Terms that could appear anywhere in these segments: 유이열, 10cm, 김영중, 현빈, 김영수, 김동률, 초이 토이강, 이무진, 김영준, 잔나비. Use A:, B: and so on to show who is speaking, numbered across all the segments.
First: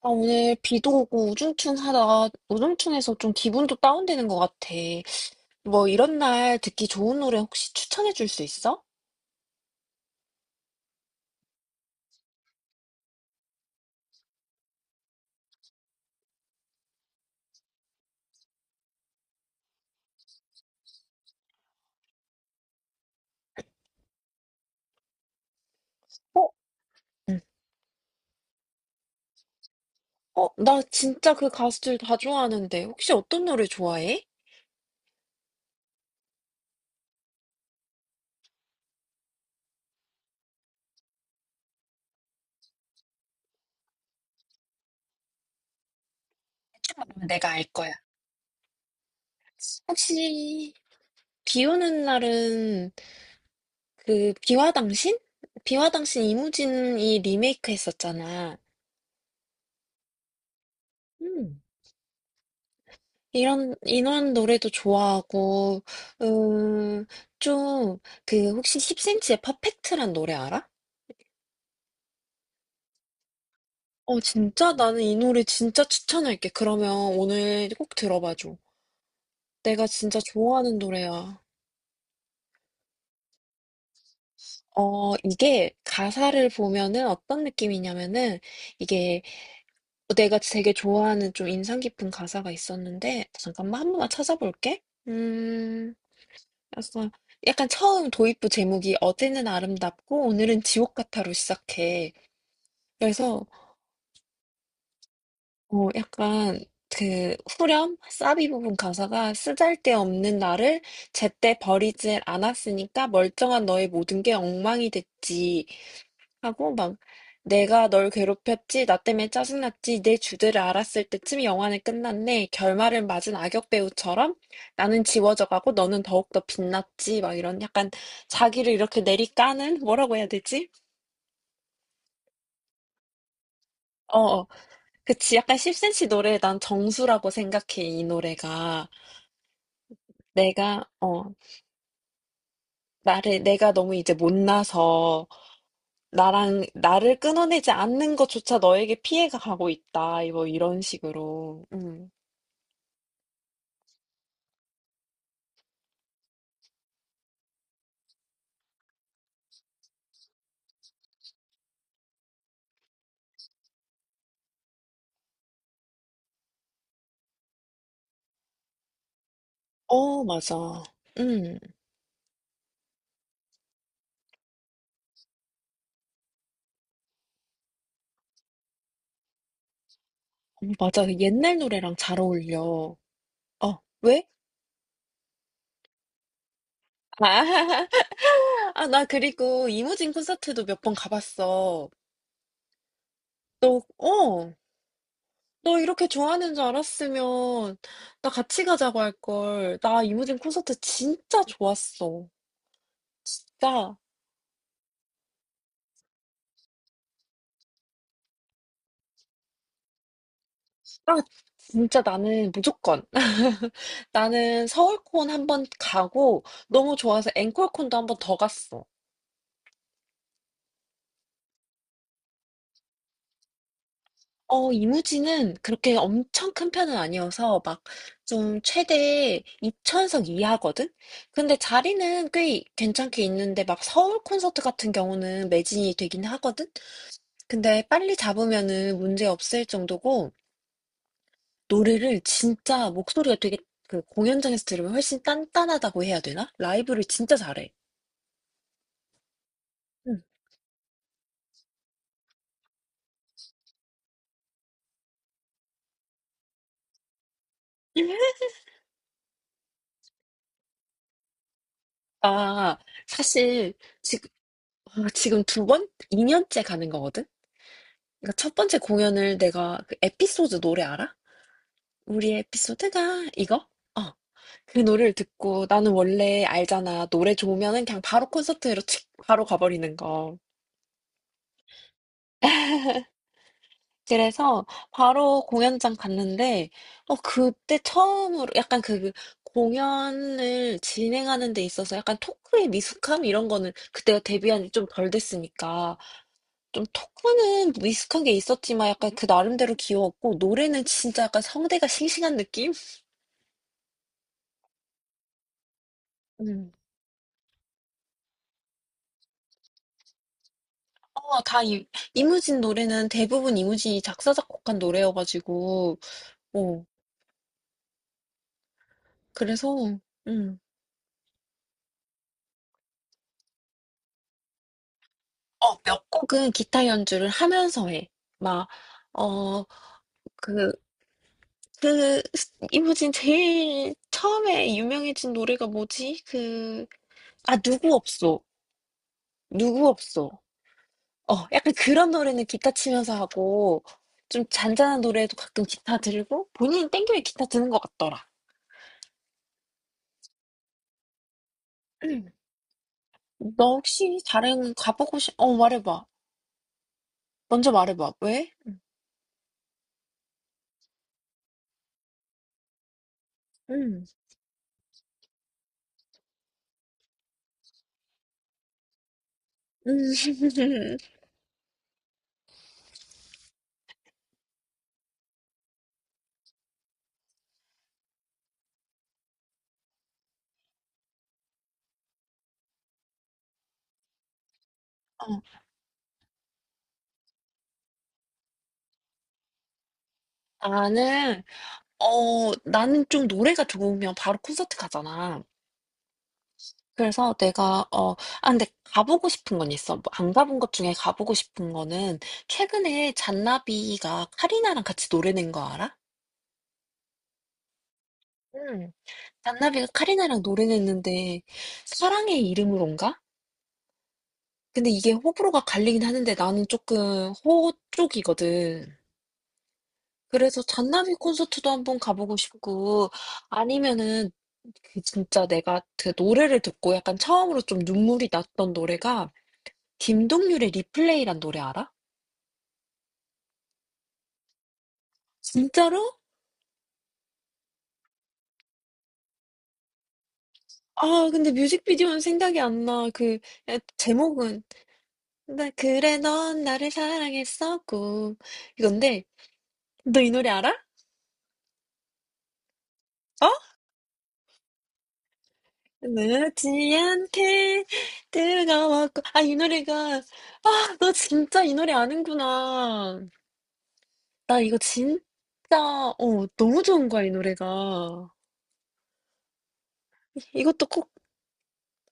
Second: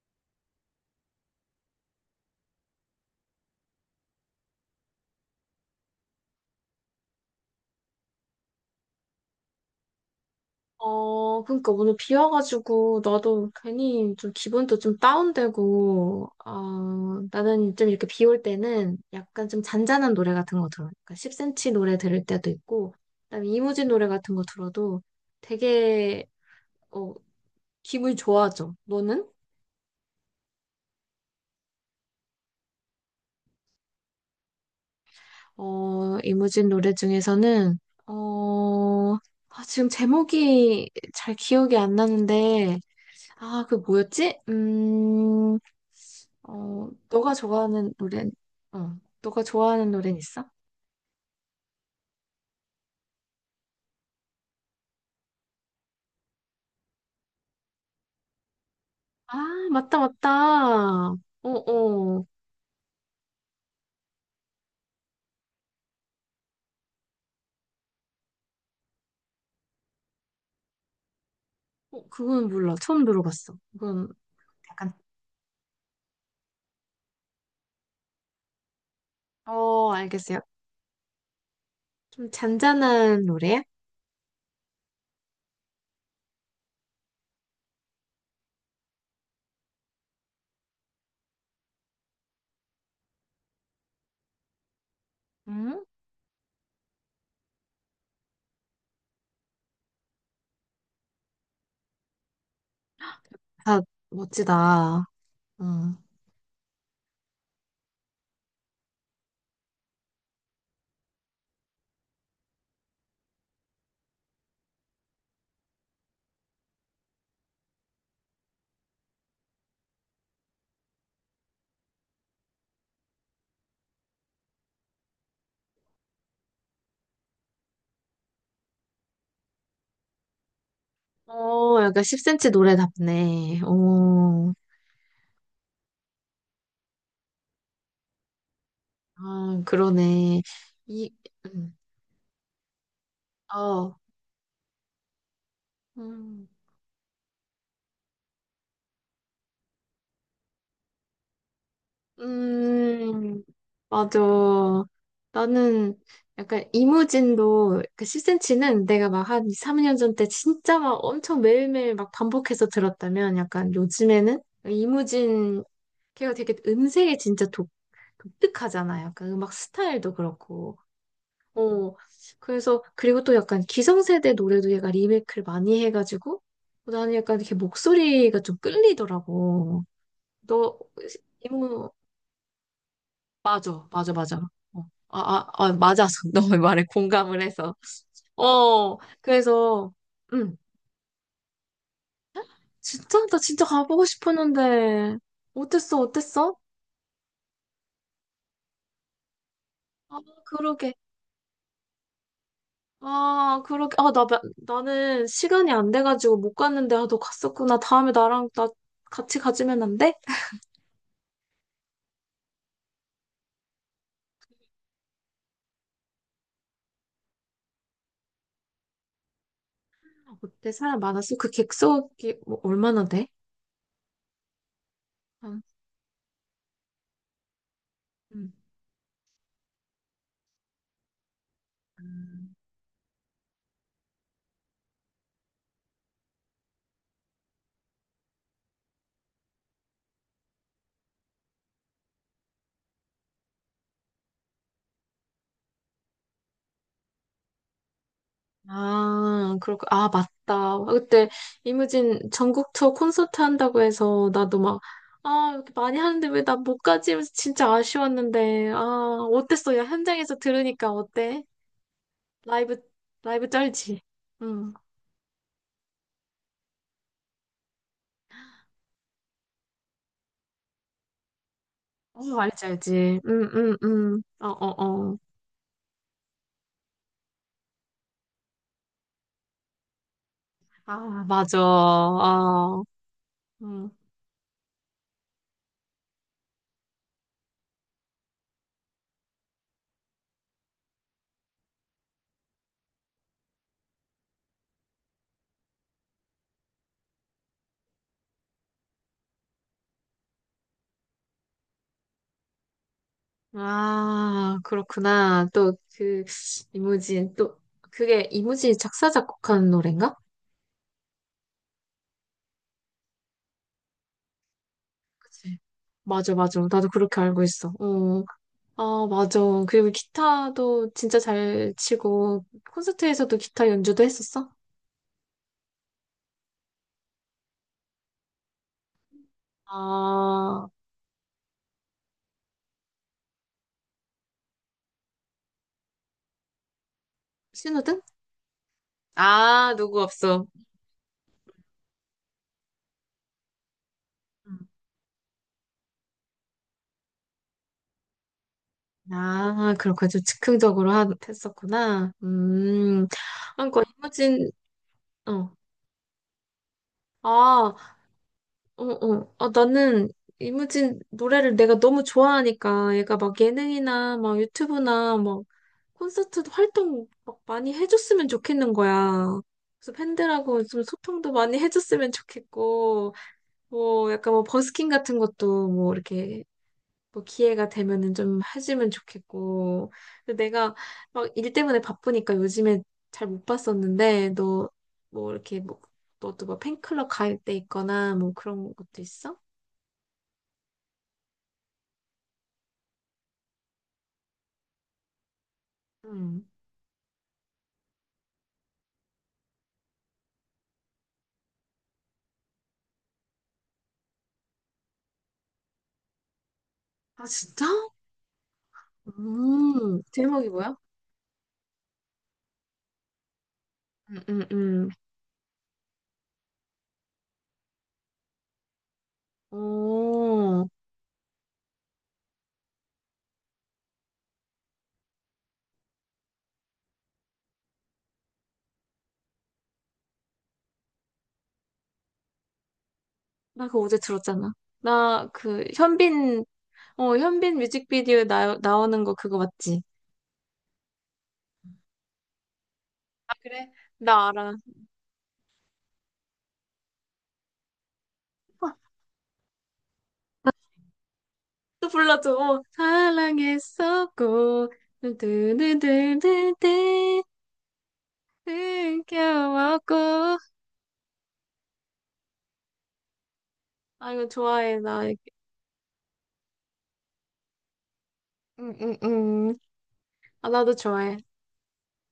A: 아, 오늘 비도 오고 우중충하다. 우중충해서 좀 기분도 다운되는 것 같아. 뭐 이런 날 듣기 좋은 노래 혹시 추천해 줄 수 있어?
B: 그러니까 오늘 비 와가지고 나도 괜히 좀 기분도 좀 다운되고, 나는 좀 이렇게 비 올 때는 약간 좀 잔잔한 노래 같은 거 들어. 그러니까 10cm 노래 들을 때도 있고, 그다음에 이무진 노래 같은 거 들어도 되게
A: 어?
B: 어,
A: 응.
B: 기분이 좋아져. 너는?
A: 어, 나 진짜 그 가수들 다 좋아하는데. 혹시 어떤 노래 좋아해?
B: 이무진 노래 중에서는 어, 지금 제목이 잘 기억이 안 나는데, 아, 그 뭐였지? 음.
A: 그럼
B: 너가
A: 내가 알 거야.
B: 좋아하는 노래, 너가 좋아하는 노래는 있어?
A: 혹시 비 오는 날은 그 비와 당신? 비와 당신 이무진이 리메이크 했었잖아.
B: 아, 맞다, 맞다. 어,
A: 음.
B: 어.
A: 이런, 이 노래도 좋아하고, 음, 좀, 그, 혹시 10cm의 퍼펙트란 노래 알아?
B: 어, 그건 몰라. 처음 들어봤어. 그건
A: 어, 진짜?
B: 약간,
A: 나는 이 노래 진짜 추천할게. 그러면 오늘 꼭 들어봐줘. 내가
B: 어,
A: 진짜
B: 알겠어요.
A: 좋아하는 노래야.
B: 좀 잔잔한 노래야?
A: 어, 이게 가사를 보면은 어떤 느낌이냐면은 이게 내가 되게 좋아하는 좀 인상 깊은 가사가 있었는데 잠깐만 한 번만 찾아볼게.
B: 응?
A: 음. 그래서 약간 처음 도입부 제목이 어제는 아름답고 오늘은 지옥 같아로 시작해. 그래서
B: 아, 멋지다. 응.
A: 약간 그 후렴 사비 부분 가사가 쓰잘데없는 나를 제때 버리질 않았으니까 멀쩡한 너의 모든 게 엉망이 됐지. 하고 막 내가 널 괴롭혔지, 나 때문에 짜증났지, 내 주제를 알았을 때쯤 영화는 끝났네. 결말을 맞은 악역 배우처럼 나는 지워져가고 너는 더욱더 빛났지. 막 이런 약간 자기를 이렇게 내리까는 뭐라고 해야 되지?
B: 어, 약간 10cm 노래답네.
A: 어, 어.
B: 어,
A: 그치. 약간 10cm 노래 난 정수라고 생각해, 이 노래가.
B: 아, 그러네.
A: 내가,
B: 이, 음,
A: 나를, 내가
B: 어,
A: 너무 이제 못나서 나랑, 나를 끊어내지 않는 것조차 너에게 피해가 가고 있다. 뭐 이런 식으로. 음.
B: 음, 맞아. 나는 약간 이무진도 그 10cm는 내가 막 한 2, 3년 전 때 진짜 막 엄청 매일매일 막 반복해서 들었다면 약간 요즘에는 이무진 걔가 되게 음색이 진짜 독특하잖아. 약간 음악 스타일도
A: 어, 맞아.
B: 그렇고.
A: 음,
B: 어, 그래서 그리고 또 약간 기성세대 노래도 얘가 리메이크를 많이 해가지고 나는 약간 이렇게 목소리가 좀 끌리더라고. 너
A: 맞아. 그 옛날
B: 이무
A: 노래랑 잘 어울려. 어,
B: 맞아, 맞아,
A: 왜?
B: 맞아. 어, 맞아서 너의 말에
A: 아,
B: 공감을 해서.
A: 아, 나 그리고
B: 그래서,
A: 이무진
B: 음,
A: 콘서트도 몇 번 가봤어.
B: 진짜, 나 진짜
A: 너,
B: 가보고
A: 어,
B: 싶었는데,
A: 너
B: 어땠어,
A: 이렇게 좋아하는
B: 어땠어?
A: 줄 알았으면 나 같이 가자고 할 걸. 나
B: 아,
A: 이무진 콘서트
B: 그러게.
A: 진짜 좋았어.
B: 아, 그러게.
A: 진짜,
B: 아, 나는 시간이 안 돼가지고 못 갔는데, 아, 너 갔었구나. 다음에 나 같이 가지면 안 돼?
A: 아, 진짜 나는 무조건. 나는 서울콘 한번 가고 너무 좋아서 앵콜콘도 한번 더 갔어.
B: 어때? 사람 많았어? 그 객석이 뭐 얼마나 돼?
A: 어 이무지는
B: 응.
A: 그렇게 엄청 큰 편은 아니어서 막 좀 최대 2,000석 이하거든? 근데 자리는
B: 음.
A: 꽤 괜찮게 있는데 막 서울 콘서트 같은 경우는 매진이 되긴 하거든? 근데 빨리 잡으면은 문제 없을 정도고 노래를 진짜 목소리가 되게 그 공연장에서 들으면 훨씬 단단하다고 해야 되나? 라이브를 진짜 잘해.
B: 아, 그렇고, 아,
A: 응.
B: 맞다. 그때 이무진 전국 투어 콘서트 한다고 해서 나도 막, 아, 이렇게 많이 하는데 왜 나 못 가지? 하면서 진짜 아쉬웠는데, 아, 어땠어? 야, 현장에서 들으니까 어때? 라이브,
A: 아,
B: 라이브
A: 사실
B: 쩔지?
A: 지금,
B: 응.
A: 지금 두 번? 2년째 가는 거거든? 그러니까 첫 번째 공연을 내가 그 에피소드 노래 알아? 우리
B: 어, 알지, 알지.
A: 에피소드가
B: 응,
A: 이거?
B: 응,
A: 어,
B: 응. 어,
A: 그
B: 어,
A: 노래를
B: 어.
A: 듣고 나는 원래 알잖아. 노래 좋으면은 그냥 바로 콘서트로 칙 바로 가버리는 거.
B: 아, 맞아. 아, 응.
A: 그래서 바로 공연장 갔는데, 어, 그때 처음으로 약간 그 공연을 진행하는 데 있어서 약간 토크의 미숙함 이런 거는 그때가 데뷔한 지 좀 덜 됐으니까 좀 토크는 미숙한 게 있었지만 약간 그 나름대로 귀여웠고 노래는 진짜 약간 성대가 싱싱한 느낌?
B: 아, 그렇구나. 또
A: 음.
B: 이무진, 그게 이무진이 작사, 작곡한 노래인가?
A: 어, 다 이무진 노래는 대부분 이무진이 작사, 작곡한
B: 그치.
A: 노래여가지고,
B: 맞아, 맞아.
A: 어,
B: 나도 그렇게 알고 있어. 어, 아, 맞아. 그리고
A: 그래서, 음.
B: 기타도 진짜 잘 치고, 콘서트에서도 기타 연주도 했었어?
A: 어, 몇 곡은 기타 연주를 하면서 해. 막, 어,
B: 아,
A: 그, 이무진 제일 처음에 유명해진 노래가 뭐지? 그, 아, 누구
B: 신호등?
A: 없어.
B: 아,
A: 누구
B: 누구
A: 없어.
B: 없어.
A: 어, 약간 그런 노래는 기타 치면서 하고, 좀
B: 음.
A: 잔잔한 노래도 가끔 기타 들고, 본인 땡겨에 기타 드는 것 같더라.
B: 아, 그렇구나. 좀 즉흥적으로 했었구나.
A: 너
B: 그러니까
A: 혹시
B: 이무진,
A: 다른
B: 어.
A: 말해봐. 먼저
B: 아,
A: 말해봐. 왜? 응.
B: 어, 어. 아, 나는 이무진 노래를 내가 너무 좋아하니까 얘가 막
A: 음.
B: 예능이나 막 유튜브나 막 콘서트 활동 막 많이 해줬으면 좋겠는 거야. 그래서
A: 음.
B: 팬들하고 좀 소통도 많이 해줬으면 좋겠고, 뭐 약간 뭐 버스킹 같은 것도 뭐 이렇게 뭐 기회가 되면은 좀 해주면 좋겠고. 근데 내가 막 일 때문에 바쁘니까 요즘에 잘 못 봤었는데, 너 뭐
A: 어,
B: 이렇게 뭐 너도 뭐 팬클럽 가입돼 있거나 뭐 그런 것도 있어?
A: 나는, 나는 좀 노래가 좋으면 바로 콘서트 가잖아.
B: 음.
A: 그래서 근데 가보고 싶은 건 있어. 뭐안 가본 것 중에 가보고 싶은 거는 최근에 잔나비가 카리나랑 같이 노래 낸 거 알아?
B: 아 진짜?
A: 응 잔나비가
B: 음.
A: 카리나랑
B: 제목이
A: 노래
B: 뭐야?
A: 냈는데 사랑의 이름으로인가?
B: 음, 음, 음.
A: 근데 이게 호불호가 갈리긴 하는데 나는 조금 호 쪽이거든. 그래서
B: 오.
A: 잔나비 콘서트도 한번 가보고 싶고, 아니면은, 그 진짜 내가 그 노래를 듣고 약간 처음으로 좀 눈물이 났던 노래가, 김동률의 리플레이란 노래 알아?
B: 나 그거 어제 들었잖아. 나 그
A: 진짜로?
B: 현빈, 현빈 뮤직비디오에 나오는 거 그거 맞지?
A: 아, 근데 뮤직비디오는 생각이 안 나.
B: 아,
A: 그,
B: 그래?
A: 에,
B: 나 알아.
A: 제목은, 나 그래, 넌 나를 사랑했었고.
B: 어,
A: 이건데, 너 이 노래 알아?
B: 또 불러줘.
A: 어?
B: 사랑했었고, 두두두두두,
A: 늦지 않게 뜨거웠고. 아, 이 노래가,
B: 느껴왔고.
A: 아, 너 진짜 이 노래 아는구나.
B: 아, 이거
A: 나 이거
B: 좋아해, 나.
A: 진짜 너무 좋은 거야 이 노래가.
B: 응, 응, 응. 아, 나도
A: 이것도 꼭
B: 좋아해.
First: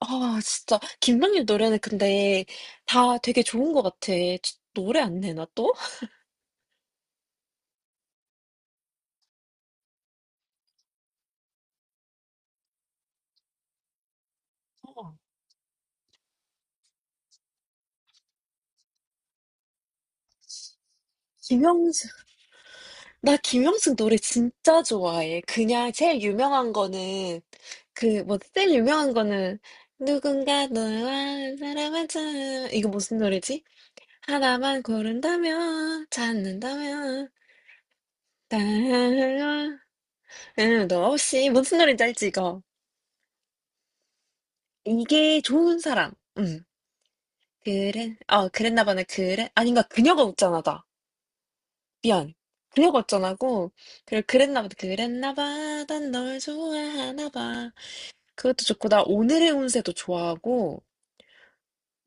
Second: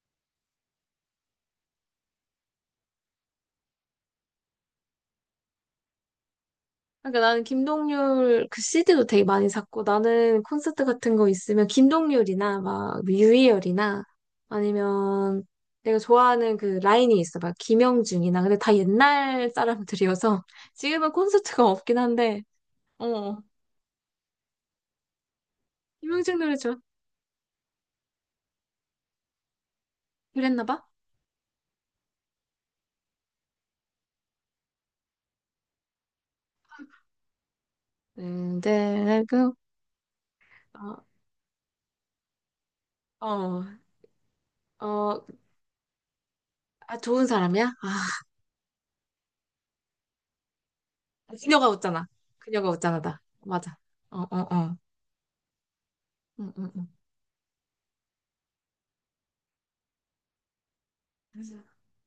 A: 아 진짜 김동률 노래는 근데 다 되게 좋은 것 같아. 노래 안 내나 또?
B: 아, 그러니까 나는 김동률 그 CD도 되게 많이 샀고 나는 콘서트 같은 거 있으면 김동률이나 막 유희열이나
A: 어.
B: 아니면 내가 좋아하는 그 라인이 있어 막 김영중이나 근데 다 옛날 사람들이어서 지금은 콘서트가 없긴
A: 김영수
B: 한데
A: 나
B: 어
A: 김영수 노래 진짜 좋아해. 그냥 제일
B: 김영중 노래
A: 유명한
B: 좋아
A: 거는 그뭐 제일 유명한 거는
B: 그랬나
A: 누군가
B: 봐?
A: 너와 사랑한 참 이거 무슨 노래지? 하나만 고른다면 찾는다면
B: 네,
A: 나 응,
B: 어,
A: 너 없이 무슨 노래인지 알지 이거?
B: 어, 어,
A: 이게 좋은 사람. 음.
B: 아, 좋은 사람이야? 아,
A: 그래. 어, 그랬나 보네. 그래. 아닌가. 그녀가 웃잖아다.
B: 그녀가 웃잖아.
A: 미안.
B: 그녀가 웃잖아,
A: 그녀가
B: 다
A: 웃잖아고.
B: 맞아. 어,
A: 그리고
B: 어,
A: 그랬나 보다.
B: 어.
A: 그랬나 봐. 난 널
B: 응, 응, 응.
A: 좋아하나 봐. 그것도 좋고 나 오늘의 운세도 좋아하고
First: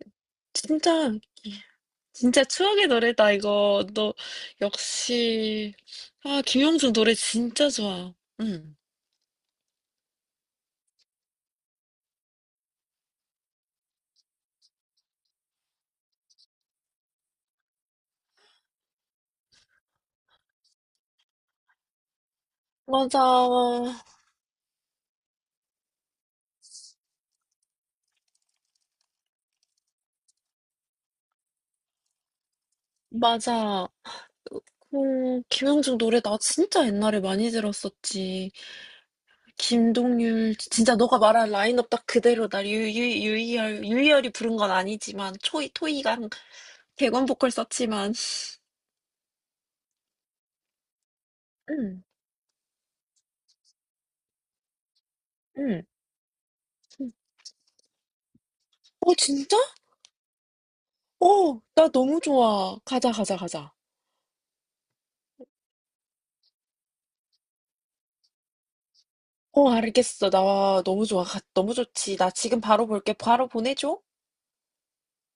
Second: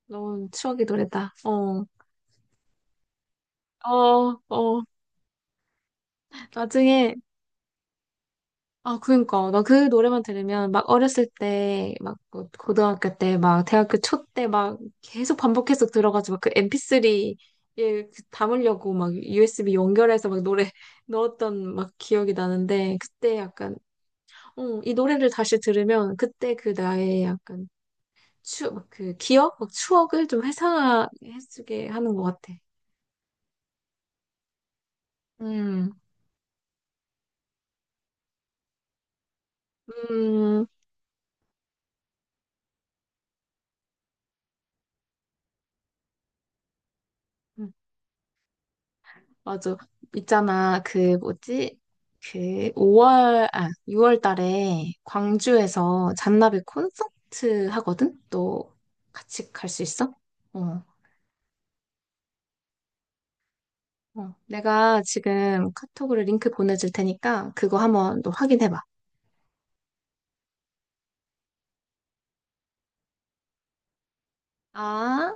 B: 너무 추억의
A: 진짜
B: 노래다. 어.
A: 진짜 추억의 노래다 이거. 너
B: 어, 어,
A: 역시 아, 김영준 노래
B: 나중에,
A: 진짜 좋아. 응.
B: 아, 그니까, 나 그 노래만 들으면, 막, 어렸을 때, 막, 뭐 고등학교 때, 막, 대학교 초 때, 막, 계속 반복해서 들어가지고, 그 MP3에 담으려고, 막, USB 연결해서, 막, 노래 넣었던, 막, 기억이 나는데,
A: 맞아.
B: 그때 약간, 이 노래를 다시 들으면, 그때 그 나의 약간, 막 그, 기억? 막, 추억을 좀 회상해주게 하는 것 같아.
A: 맞아. 어,
B: 음,
A: 김영중 노래 나 진짜 옛날에 많이 들었었지. 김동률
B: 음,
A: 진짜 너가 말한 라인업 딱 그대로다. 유유 유이열 유이열이 부른 건 아니지만 초이 토이강 객원 보컬 썼지만
B: 맞아. 있잖아, 그, 뭐지?
A: 응
B: 그, 5월, 아, 6월 달에
A: 응
B: 광주에서 잔나비 콘서트 하거든? 너
A: 어
B: 같이
A: 진짜?
B: 갈 수 있어? 어,
A: 어, 나 너무 좋아. 가자 가자 가자.
B: 어. 내가 지금 카톡으로 링크 보내줄 테니까 그거 한번 너 확인해봐.
A: 어 알겠어. 나 너무 좋아. 너무 좋지. 나 지금 바로 볼게. 바로 보내줘.
B: 아.